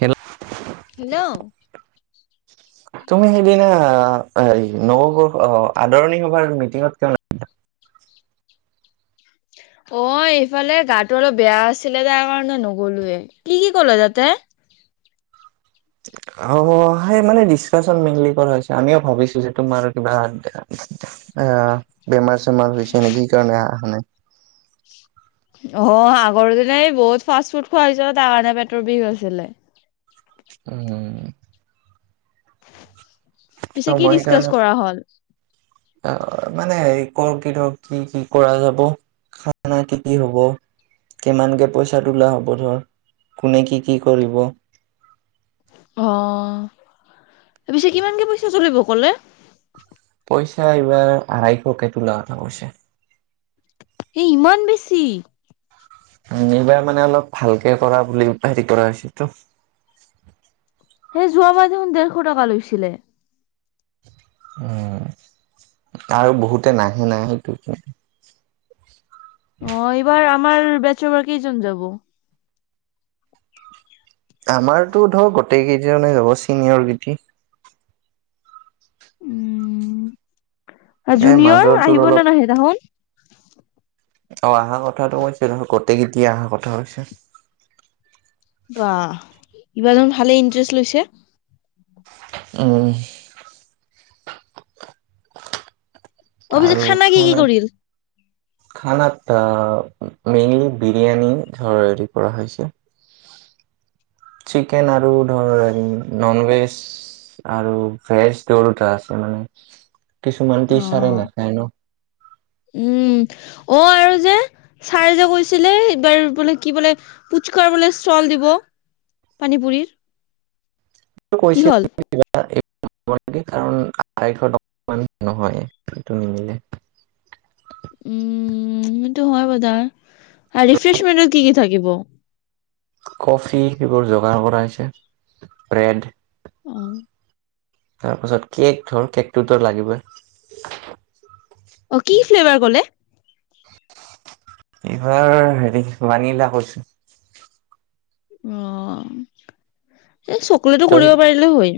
Hello hello তুমি সেইদিনা এই নৱবৰ্ষ, অ' আদৰণি সভাৰ মিটিঙত কিয় অ' এইফালে গাটো অলপ বেয়া আছিলে তাৰ কাৰণে নগলোয়ে, কি কি কল তাতে? অ সেই মানে ডিচকাশচন মেইনলি কৰা হৈছে, আমিও ভাবিছো যে তোমাৰ কিবা, আহ বেমাৰ-চেমাৰ হৈছে নেকি, কি কাৰণে আহা নাই অ আগৰ দিনে বহুত ফাষ্ট ফুড খোৱা হৈছিল, তাৰ কাৰণে পেটৰ বিষ আছিলে। উম। ত পিছে কি মই ডিচকাছ সেইকাৰণে, কৰা হ'ল আহ মানে কৰ কি ধৰ, কি কি কৰা যাব, খানা কি কি হব, কিমানকে পইচা তোলা হব, ধৰ কোনে কি কি কৰিব। অ' পিছে কিমানকে পইচা চলিব কলে? পইচা এবাৰ আঢাইশ কে টোলা হৈছে। এ ইমান বেছি। নবাৰ মানে অলপ ভালকে কৰা বুলি হেৰি কৰা হৈছেতো। সেই যোৱ মাৰ দেখোন দেৰশ টকা লৈছিলে। উম আৰু বহুতে নাহে নাহ সেইটো অ এইবাৰ আমাৰ বেচৰ বা কেইজন যাব? আমাৰতো ধৰ গোটেই কেইদৱজনে যাব‌, চিনিয়ৰ কিটি। উম এ জুনিয়ৰ, মাজৰটোৰ আহিব অলপ নে নাহে তাহোন? অ অহা কথাটো কৈছিল, গোটেইকিটি অহা কথা কৈছে। বাহ, এবাৰ দেখোন ভালে ইন্টাৰেষ্ট লৈছে। উম। অ পিছে আৰু খানা কি কি খানাত, কৰিল খানাত এ মেইনলি বিৰিয়ানী, ধৰ হেৰি কৰা হৈছে। চিকেন আ আৰু ধৰ নন ভে আৰু ভেজ দুয়োদুটা আছে মানে। কিছুমান টিচাৰে অ নাখায় ন। উম, অ আৰু যে, ছাৰে যে কৈছিলে এইবাৰ বোলে, কি বোলে পুচকাৰ বোলে চল দিব, পানী পুৰ কি কৈছিল হল? [unintelligible] নহয়, সেইটো নিমিলে। উম, সেইটো হোৱা কথা। আৰু ৰিফ্ৰেছমেণ্টত কি কি থাকিব? কফি, সেইবোৰ যোগাৰ কৰা হৈছে, ব্ৰেড উম। তাৰপাছত কেক ধৰ, কেকটোতো লাগিবই। কেইবাৰ গ'লে? [unintelligible] হেৰি মানিলা কৈছো। অ'। এই চকলেটো কৰিব পাৰিলে হয়।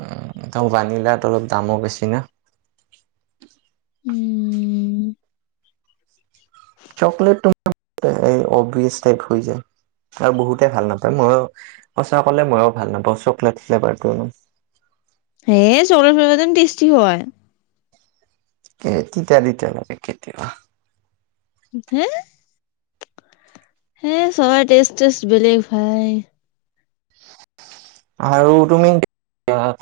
উ, ত' ভানিলাটো অলপ দামো বেছি না। উম। চকলেতটো [unintelligible] অভিয়েচ টাইপ হয় যায়, আৰু বহুতে ভাল নাপায়। মই সঁচা কলে মইওঁ ভাল নাপাওঁ চকলেট ফ্লেভাৰটো ইমান হে চকলেট ফ্লেভাৰ চোন টেষ্টি হয়। এ, তিতা তিতা লাগে কেতিয়াবা হে। হে, সবাই টেষ্ট টেষ্ট বেলেগ ভাই। আৰু তুমি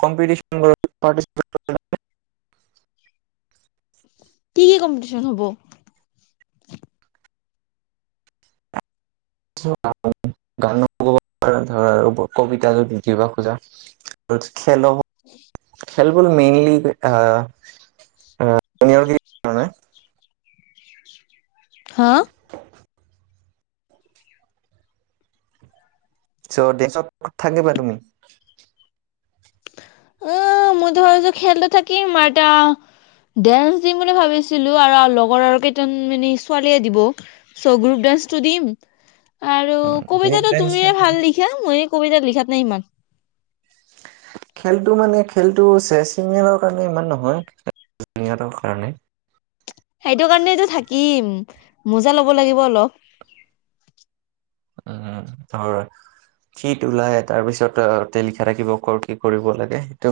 কম্পিতিছন [unintelligible] পাৰ্তিছিপেত। [unintelligible] কি কি কম্পিটিশন হব? [unintelligible] কবিতা যদি দিব খোজা। খেল [unintelligible] মেইনলী হা, আ, [unintelligible] হা। চ' [unintelligible] থাকিবা তুমি। অ', মইতো ভাবছো খেলটো থাকিম আৰু এটা ডেন্স দিম বুলি ভাবিছিলো আৰু, আৰু লগৰ আৰু কেইটান মানে ছোৱালীয়ে দিব চ', গ্ৰুপ ডান্সটো দিম। আৰু গ্ৰুপ কবিতাটো ডেন্স তুমিয়ে ভাল লিখা, ময়ে কবিতা লিখা [unintelligible] খেলটো মানে খেলটো চে-চিনিয়ৰৰ কাৰণে ইমান নহয়, জুনিয়ৰৰ কাৰণে। সেইটো কাৰণেটো থাকিম। মুজা ল'ব লাগিব অলপ। উম, হয়, শীত ওলাই তাৰপিছতে তাতে লিখা থাকিব ক'ৰ, কি, কৰিব লাগে সেইটো।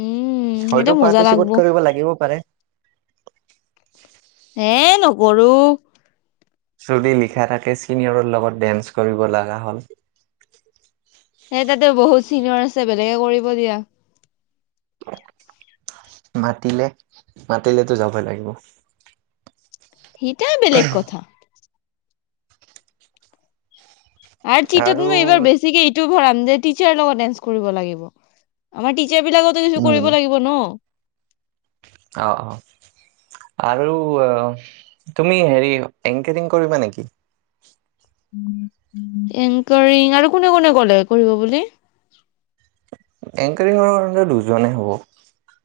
উম এতিয়া হয়তো, মজা লাগব। পাৰ্টিচিপেট কৰিব লাগিব পাৰে। এই নকৰোঁ। যদি লিখা থাকে, ছিনিয়ৰৰ লগত ডেন্স কৰিব লগা হ'ল। সেই তাতে বহুত চিনিয়ৰ আছে, বেলেগে কৰিব দিয়া। মাতিলে, মাতিলেতো যাবই লাগিব। সেইটা বেলেগ কথা। আৰু [unintelligible] এইবাৰ বেছিকে [unintelligible] টিচাৰ লগত ডান্স কৰিব লাগিব, আমাৰ টি [unintelligible] উম কৰিব লাগিব ন? অ', অ', আৰু আ, তুমি হেৰি এনকৰিং কৰিবা নেকি? এংকাৰিং আৰু কোনে, কোনে ক'লে কৰিব বুলি? এংকাৰিঙৰ কাৰণ দুজনে হ'ব,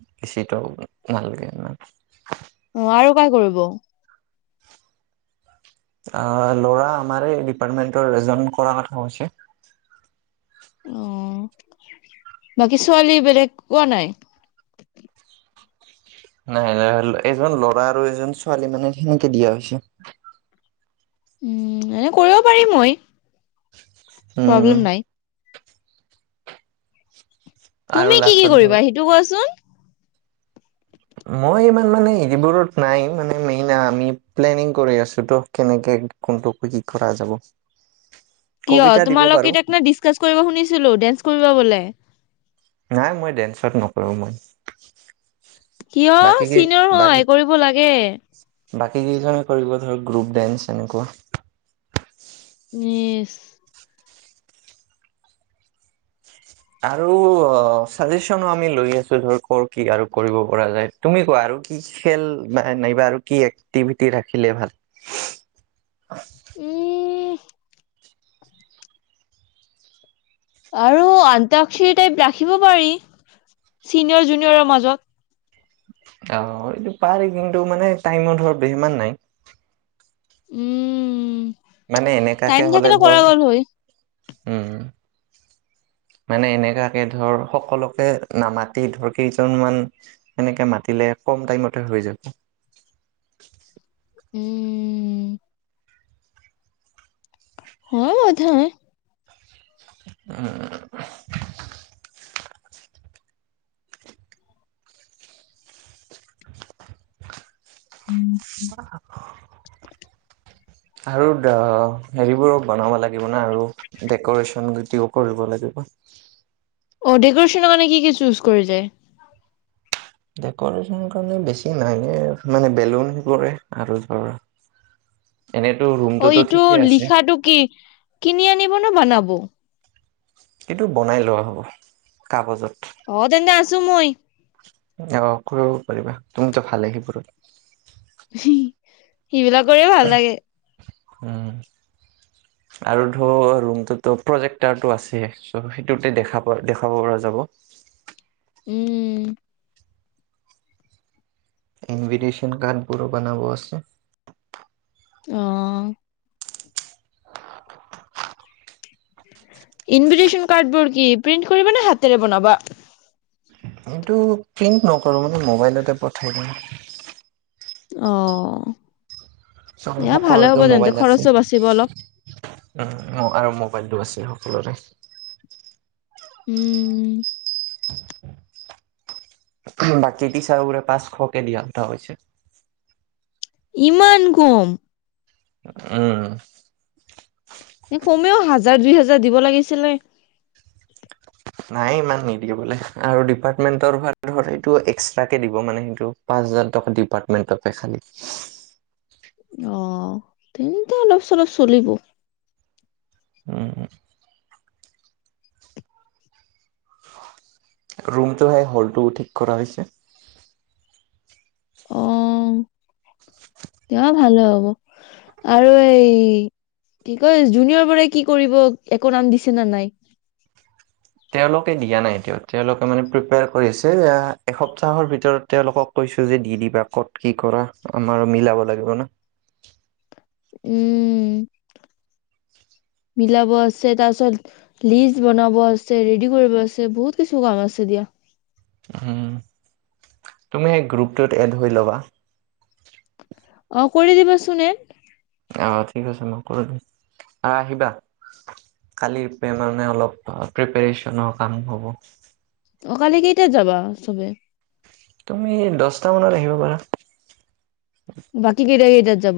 বেছিতো নালাগে ইমান। [unintelligible] অ', ল'ৰা আমাৰেই ডিপাৰ্টমেন্টৰ এজন কৰা কথা কৈছে। অ', বাকী ছোৱালী বেলেগ কোৱা নাই? নাই, নাই এজন ল'ৰা আৰু এজন ছোৱালী মানে সেনেকে দিয়া হৈছে। উম, এনে কৰিব পাৰিম মই। উম প্ৰব্লেম নাই। আৰু তুমি কি, কি লাষ্টত ধৰ কৰিবা সেইটো কোৱাচোন? মই ইমান মানে এৰিবোৰত নাই, মানে মেইন আমি প্লেনিং কৰি আছোঁ ত' কেনেকে, কোনটো, কি, কি কৰা যাব। কিয়? কবিতা দিব পাৰো তোমালোকে [unintelligible] নে ডিচকাচ কৰিব শুনিছিলোঁ ডেন্স কৰিব বোলে। নাই, মই ডেন্সত নকৰোঁ মই। কিয়? বাকী চিনিয়ৰ বাকী হয়, কৰিব লাগে। বাকী কেইজনে কৰিলে ধৰক গ্ৰুপ ডেন্স এনেকুৱা ইচ আৰু চাজেচনো আমি লৈ আছো ধৰ ক'ৰ কি আৰু কৰিব পৰা যায়, তুমি কোৱা আৰু কি খেল নাইবা আৰু কি এক্টিভিটি ৰাখিলে ভাল। উম আৰু আন্তক্ষৰী টাইপ ৰাখিব পাৰি, চিনিয়ৰ জুনিয়ৰৰ মাজত অ', এইটো পাৰি, কিন্তু মানে টাইমৰ ধৰ বেমান নাই। উম মানে এনেকাকে টাইম হ'লে থাকিলে ধৰ কৰা গ'ল হয় উম, মানে এনেকাকে ধৰ সকলোকে নামাতি ধৰ কেইজনমান এনেকে মাতিলে কম টাইমতে হৈ যাব। উম হয় [unintelligible] [inaudible] [inaudible] আৰু হেৰিবোৰ বনাব লাগিব ন আৰু ডেক'ৰেচন গোটেও কৰিব লাগিব। অ', ডেক'ৰেচনৰ কাৰণে নে কি কি চুজ কৰিলে? ডেকৰেচনৰ কাৰণে বেছি নানো মানে বেলুন [unintelligible] আৰু [unintelligible] অ' ৰুমটোতো ইটো ঠিকে আছে লিখাটো কি, কিনি আনিব নে বনাব? এইটো বনাই লোৱা হ'ব, কাগজত। অ' তেন্তে আছোঁ মই। অ', কৰিব পাৰিবা। তুমিতো ভালে সেইবোৰত। [inaudible] সেইবিলাক কৰিয়ে ভাল লাগে। উম আৰু ধৰ ৰুমতোটটো প্ৰজেক্টৰটো আছে চ' সেইটোতে দেখা প দেখাব পৰা যাব। উম। ইনভিটেশ্যন কাৰ্ডবোৰো বনাব আছে। অঁ। ইনভিটন কাৰ্ডবোৰ কি প্ৰিন্ট কৰিব নে হাতেৰে বনাবা? এইটো প্ৰিন্ত ন কৰো মানে মোবাইলতে পঠাই দিওঁ। অ' এয়া ভালে হ'ব চব-সকলোতে তেন্তে মোবাইল আছে, খৰচো বাচিব অলপ উম, আৰু মো মোবাইলতো আছেই সকলোৰে। উম। বাকি টিচাৰবোৰে পাঁচশকে দিয়া কথা কৈছে। ইমান কম? উম। কমেও হাজাৰ-দুই হাজাৰ দিব লাগিছিলে। নাই ইমান নিদিয়ে বোলে আৰু ডিপাৰ্টমেন্টৰ ফালৰ পৰা এইটো এক্সট্ৰাকে দিব মানে সেইটো, পাঁচ হাজাৰ টকা ডিপাৰ্টমেন্টে খালি। অ' তেন্ত অলপ- চলপ চলিব। উম। ৰুমটো সেই হলটো ঠিক কৰা হৈছে। অ, দিয়া ভালে হব আৰু এই কি কয় জুনিয়ৰ বোৰে কি কৰিব একো নাম দিছে ন নাই? তেওঁলোকে দিয়া নাই তেওঁলোকে মানে প্ৰপয়াৰ এসপ্তাহৰ ভিতৰত তেওঁলোকক কৈছো যে দি দিবা ক'ত কি কৰা আমাৰ মিলাব লাগিব ন। উম। [unintelligible] মিলাব আছে তাৰপিছত লিজ বনাব আছে, ৰেডি কৰিব আছে বহুত কিছু কাম আছে দিয়া। তুমি সেই গ্ৰুপটোত এড হৈ ল'বা। অ' কৰি দিবাচোন এড। অ' ঠিক আছে মই দিম আৰু আহিবা কালি মে অলপ প্ৰেপেচনৰ কাম হ'ব। অ' কালি কেইটা যাবা চবে? তুমি মানত আহিবা পাৰা [inaudible] বাকী কেইটা কেইটাত যাব?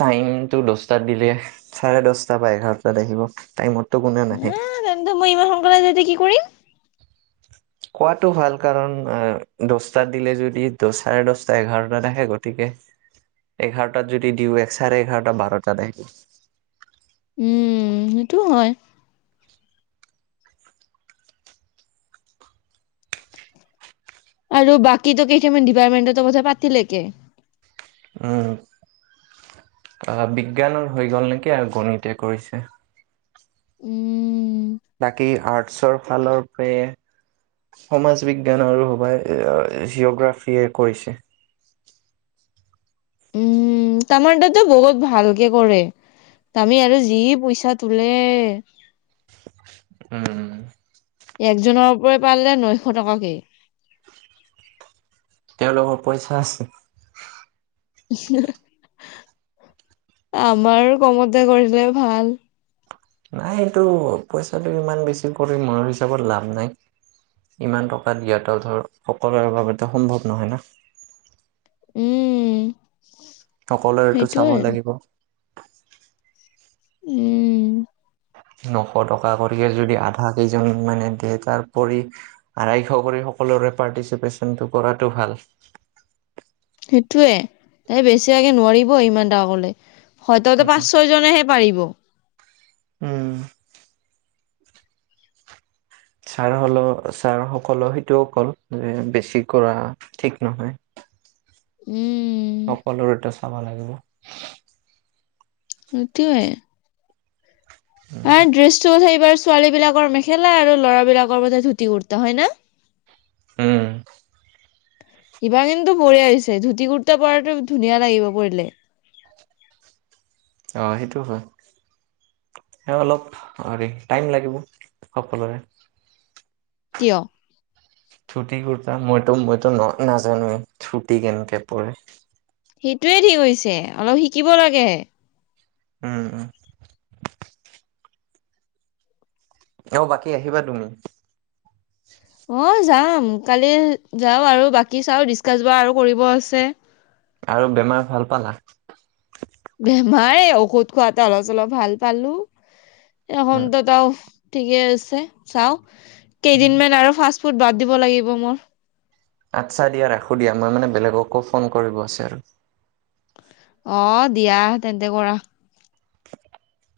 টাইমতটো দহটাত দিলে চাৰে দশটা বা এঘাৰটাত আহিব টাইমত। এ' তেন্ত মই ইমান সোনকালে যায় কি কৰিম? কোৱাতটো ভাল কাৰণ দহটাত দিলে যদি দহ চাৰে দহটা এঘাৰটা থখে গতিকে এঘাৰটাত যদি দিওঁ এক চাৰে এঘাৰটা বাৰটা আহিব [inaudible] উম সেইটো হয়। আৰু বাকী কেইটামান ডিপাৰ্টমেন্টৰ কথা পাতিলে কে উম, অহ বিজ্ঞানৰ হৈ গ'ল নেকি আৰু গণতে কৰিছে। উম বাকী আৰ্টছৰ ফালৰ পৰা সমাজ বিজ্ঞান আৰু জিঅ'গ্ৰাফিয়ীয়ে কৈৰিছে উ তামাৰ তাতো বহুত ভালকে কৰে তামি আৰু যি পইচা তোলে উম একজনৰ পৰা পালে নশ টকাকে [inaudible] তেওঁলোকৰ পইচা আছে [inaudible] আমাৰো কমতে কৰিলে ভাল নাই এইটো পইচাটো ইমান বেছি কৰি মোৰ হিচাপত লাভ নাই ইমান টকা দিয়াটো ধৰ সকলোৰে বাবেতো সম্ভৱ নহয় না [inaudible] উম সকলোৰে এইটোত চাব সেইটোয়ে লাগিব উম নশ টকা কৰিকে যদি আধা কেইজন মানে দিয়ে তাৰপৰি আঢ়াইশ কৰি সকলোৰে পাৰ্টিচিপেশচনটো কৰাটো ভাল [inaudible] সেইটোয়ে এই বেছিভাগে নোৱাৰিব ইমান টকা কলে হয়ততো পাঁচ ছয় জনেহে পাৰিব উম [inaudible] ছাৰা হ'লে ছাৰা সকলেও সেইটোও কয় যে বেছি কৰা ঠিক নহয়। উম সকলোৰ টো চাবা লাগিব। সেইটোৱে। তাৰ ড্ৰেছটো কথাই এইবাৰ ছোৱালী বিলাকৰ মেখেলা আৰু ল'ৰা বিলাকৰ বোলে ধুতি কুৰ্তা হয় না। হম। সিবাৰ কিন্তু বনিয়া হৈছে ধুতি কুুৰ্তা পৰাটো ধুনীয়া লাগিব পৰিলে। অঁ সেইটো হয়, আৰু অলপ হেৰি টাইম লাগিব সকলোৰে। কিয়। ধুতি কুৰ্তা মইতো-মইতো ন নাজানোৱেই ধুতি কেনেকে পৰে। সেইটোৱে ঠিক হৈছে অলপ শিকিব লাগে। উম- উম। অঁ বাকী আহিবা তুমি। অঁ যাম কালি যাওঁ আৰু বাকী চাও ডিচকাছ ব আৰু কৰিব আছে। আৰু বেমাৰ ভাল পালা। বেমাৰ এ ঔষধ খোৱাতে অলপ চলপ ভাল পালো। [unintelligible] ঠিকে আছে চাও। উম কেইদিন মান আৰু ফাচ ফুদ বাদ দিব লাগিব মোৰ। আচ্ছা দিয়া ৰাখোঁ দিয়া মই মানে বেলেগকো ফোন কৰিব আছে আৰু। অঁ দিয়া তেন্তে কৰা। [inaudible]